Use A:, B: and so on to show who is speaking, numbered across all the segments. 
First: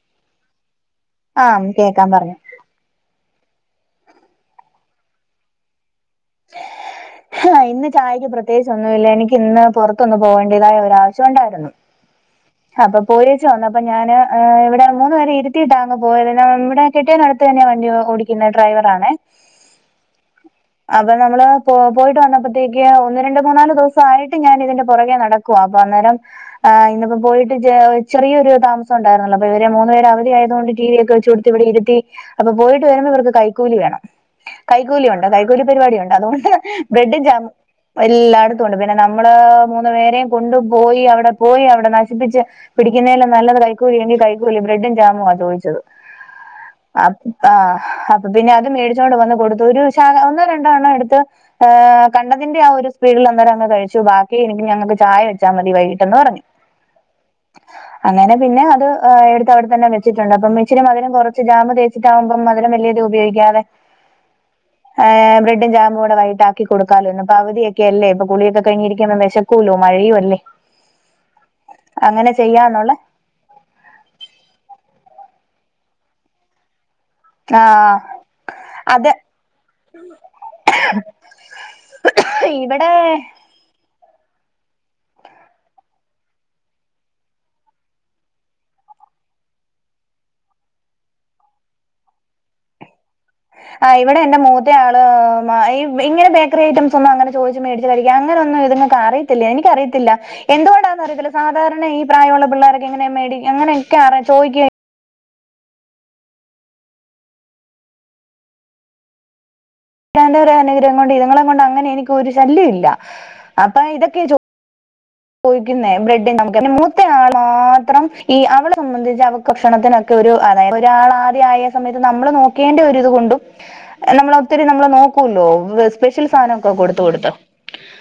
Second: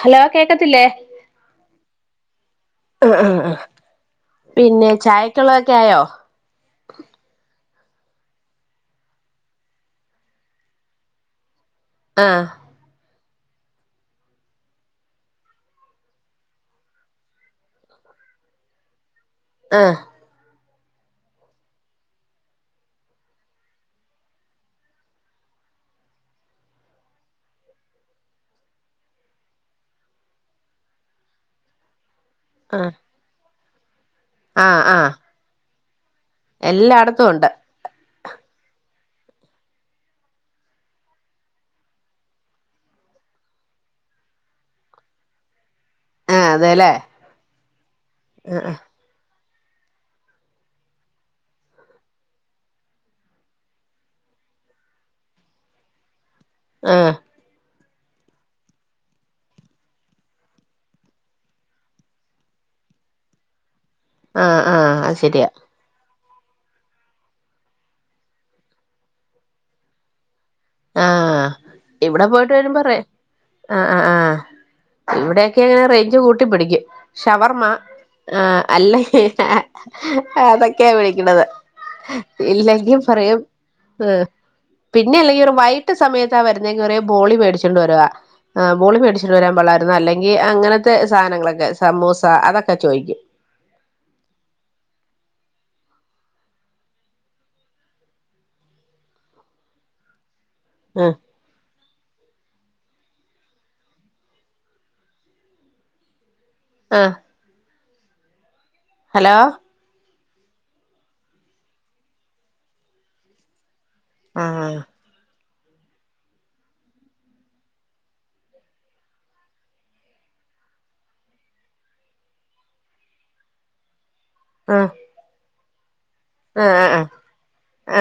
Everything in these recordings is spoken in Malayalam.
A: ഹലോ കേക്കത്തില്ലേ
B: ആം കേക്കാൻ പറഞ്ഞോ
A: അഹ് അഹ് അഹ് പിന്നെ ചായക്കുള്ളതൊക്കെ ആയോ
B: ഹെ ഇന്ന് ചായയ്ക്ക് പ്രത്യേകിച്ച ഒന്നുമില്ല എനിക്ക് ഇന്ന് പുറത്തൊന്ന് പോവേണ്ടതായുള്ള ആവശ്യ ഉണ്ടായിരുന്നു
A: ആഹ്
B: അപ്പൊ പോയിച്ച് വന്നപ്പോ ഞാന് ഏഹ് ഇവിടെ മൂന്നു പേരെ ഇരുത്തിയിട്ടാ അങ്ങ് പോയത് ഇവിടെ കെട്ടിയോൻ അടുത്ത് തന്നെ വണ്ടി ഓടിക്കുന്ന ഡ്രൈവർ ആണേ
A: ആഹ്
B: അപ്പൊ നമ്മള് പോ പോയിട്ട് വന്നപ്പോത്തേക്ക് ഒന്ന് രണ്ട് മൂന്നാല് ദിവസ ആയിട്ട് ഞാന് ഇതിന്റെ പുറകെ നട ക്കുവാ അപ്പൊ അന്നേരം ആഹ് ഇന്ന് പ്പോ പോയിട്ട് ചെ ചെറിയരു താമസംണ്ടായിരുന്നല്ലോ അപ്പൊ ഇവരെ മൂന്നുപേര അവധി ആയതോണ്ട് ടി വി ഒക്കെ വെച്ചുകൊടു ത് ഇവിടെ ഇരുത്തി അപ്പൊ പോയിട്ട് വരുമ്പോ ഇവർക്ക് കൈക്കൂലി വേണം
A: ആ ആ ആ
B: കൈക്കൂലിണ്ട് കൈക്കൂലി പരിപാടി ഉണ്ട് അതോ ബ്രഡ്ഡും
A: എല്ലായിടത്തും ഉണ്ട്
B: ജാംമും എല്ലായിടത്തുണ്ട് പിന്നെ നമ്മള് മൂന്ന് പേരെയും കൊണ്ടു പോയി അവിടെ പോയി അവിടെ നശിപ്പിച്ച് പിടിക്കുന്നേല് നല്ലത് [unintelligible] കൈക്കൂല ബ്രെഡും ജാമാ ചോയ്ച്ചത്
A: അതെലെ
B: ആഹ് അപ്പൊ പിന്നെ അത് മേടിച്ചോണ്ട് വന്ന് കൊടുത്തു ഒരു ശാഖ ഒന്നോ രണ്ടോ എണ്ണം എടുത്തു ഏഹ് കണ്ടതിന്റെ ആ ഒരു സ്പീഡിൽ അന്നേരങ് കഴിച്ചു ബാക്കി എനിക്ക് ഞങ്ങക്ക് ചായ വെച്ചാ മതി വൈകിട്ടെന്ന് പറഞ്ഞു
A: ആഹ്
B: അങ്ങനെ പിന്നെ അത് എ എട്ത്ത് വടെത്തന്നെ വെച്ചിട്ടുണ്ട് അപ്പം ഇച്ചിരി മധുരം കൊർച്ച് ജാമ് തേച് ച്ച്ട്ടാവുമ്പം മധുരം വെല്യോരു ഉപോഗിക്കാതെ
A: ആഹ് ആഹ് അത് ശെരിയാ
B: ജാമു കൂടെ വൈകീട്ടാക്കി കൊടുക്കാലോ ഇന്നിപ്പൊ അവധി ഒക്കെ അല്ലേ ഇപ്പ കുളിയൊക്കെ കഴിഞ്ഞ് ഇരിക്കുന്ന് വെശക്കൂല്ലോ മഴയും അല്ലേ
A: ആഹ് ഇവടെ
B: അങ്ങനെ
A: പോയിട്ട് വെരുമ്പെ
B: ചെയ്യാന്നുള്ള
A: റെ ആ അ ആ ഇവടൊക്കെങ്ങനെ റെയ്ഞ്ച് കൂട്ടി പിടിക്കും ഷവർമ്മ
B: ആഹ്
A: ആ
B: അതെ
A: [unintelligible] അതൊക്ക്യാ വിളിക്ക്ണത്
B: ഇവിടെ
A: ഇല്ലെങ്കി പറയും എ പിന്നെ അല്ലെങ്കി റു വൈകിട്ട് സമയത്താ വരുന്നെങ്കിപറയും ബോളി വേടിച്ചൊണ്ട് വരുവാ ആ ബോളി മേടിച്ചിട്ട് വരാൻ പാടില്ലാര്ന്നോ അല്ലെങ്കി അങ്ങൻത്തെ സാനങ്ങളൊക്കെ സമൂസ അതൊക്കെ ചോയ്ക്കും
B: ആ ഇവടെ എന്റെ മൂത്തയാള് ആ ഇ ഇങ്ങനെ ബേക്കറി ഐറ്റംസൊന്നും അങ്ങനെ ചോയ്ച്ച് മേടിച്ച് കഴിക്കാ അങ്ങനൊന്നും ഇത്ങ്ങ ക്കറിയത്തില്ല എനിക്കറിയത്തില്ല
A: ആ
B: എന്തുകൊണ്ടാന്നറിയത്തില്ല സാധാരണ ഈ പ്രായള്ള പിള്ളേർക്കെങ്ങനെ മേടി അങ്ങനെ ക്കെ ചോയ്ക്ക
A: ആ ഹലോ
B: ഇക്കാന്റെ ഒരു അനുഗ്രഹം കൊണ്ട് ഇതുങ്ങളെ കൊണ്ടങ്ങനെ എനിക്ക് ഒരു ശല്യം ഇല്ല അപ്പൊ ഇതൊക്കെ ജോ
A: ആഹ്
B: ചോയ്ക്കുന്നെ [unintelligible] മൂത്തയാള് മാത്രം ഈ അവളെ സംബന്ധിച്ച് അവ ഭക്ഷണത്തിനൊക്കെ ഒരു അതായത് ഒരാൾ ആദ്യായ സമയത്ത് നമ്മള് നോക്കേണ്ട ഒരിത് കൊണ്ടും നമ്മളൊത്തിരി
A: ആ
B: നമ്മളെ നോക്കൂല്ലോ [unintelligible] സ്പെഷ്യൽ
A: ആ
B: സാനൊക്കെ കൊടുത്ത് കൊടുത്ത്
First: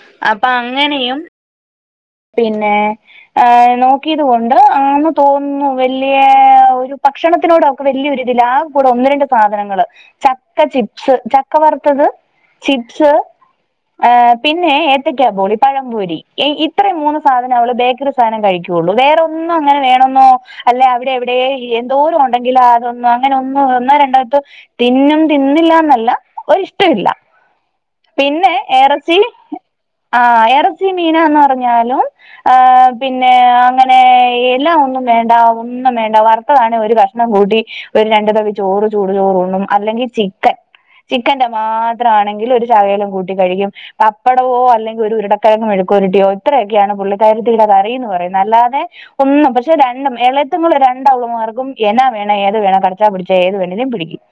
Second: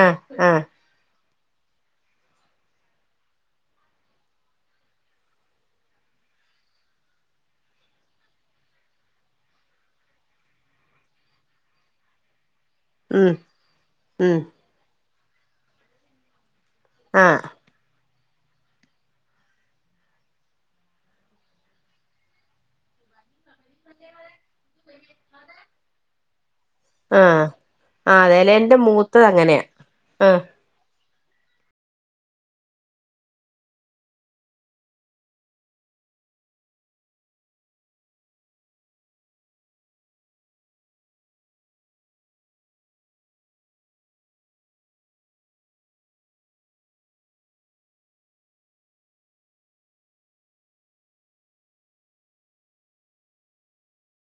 A: ആ ആ
B: അപ്പങ്ങനെയും പിന്നെ ഏ നോക്യീത് കൊണ്ട് ആന്ന് തോന്നുന്നു വെല്യേ ഒരു ഭക്ഷണത്തിനോട് അ വെല്യോരിതില്ല ആ കൂടെ ഒന്ന് രണ്ട് സാധനങ്ങള് ചക്ക ചിപ്സ് ചക്ക വർത്തത് ചിപ്സ്
A: ഉം
B: ഏ
A: ഉം
B: പിന്നെ ഏത്തക്ക പോളി പഴംമ്പൊരി എ ഇത് മൂന്ന്
A: ആ
B: സാധനം അവള് ബേക്കറി സാനം കഴിക്കൊള്ളു വേറൊന്നു അങ്ങനെ വേണന്നോ അല്ല അവടെ എവിടെ എന്തോരം ഒണ്ടെങ്കിലും അതൊന്നും അങ്ങനെ ഒന്ന് ഒന്നോ രണ്ടോ [unintelligible] തിന്നും തിന്നില്ല ന്നല്ല ഒരിഷ് ടല്ല
A: ആ ആ
B: പിന്നെ
A: അതേലെ എന്റെ
B: എറച്ചി
A: മൂത്തത് അങ്ങനെയാ
B: ആ എറച്ചി മീനൊന്ന അത് പറഞ്ഞാലും ആ പിന്നെ അങ്ങനെ എല്ലാം ഒന്നും വേണ്ട ഒന്നും വേണ്ട വറുത്തതാണെ ഒരു കഷ് ണം കൂട്ടി ഒരു രണ്ടു തവി ചോറ് ചൂട് ചോറുംണ്ണും അല്ലെങ്കി ചിക്കൻ ചിക്കന്റെ മാത്രാണെങ്കി ഒരു ശകലം കൂട്ടി കഴിക്കും പപ്പടോ അല്ലെങ്കി ഒരു ഉരുടക്കെഴക്കങ് മെഴക്ക് പെരട്ട്യോ ഇത്രയൊക്ക്യാണ് പുള്ളിക്കാരിത്തിടെ വറിന്ന് പറയുന്നത് അല്ലാതെ ഒന്നും പക്ഷെ രണ്ടും എളേത്ത്ങ്ങള് രണ്ടാള്മാർക്കും എന്നാ വേണം ഏത് വേണം കട്ച്ചാ പിടിച്ച ഏത് വേണേലും പിടിക്കും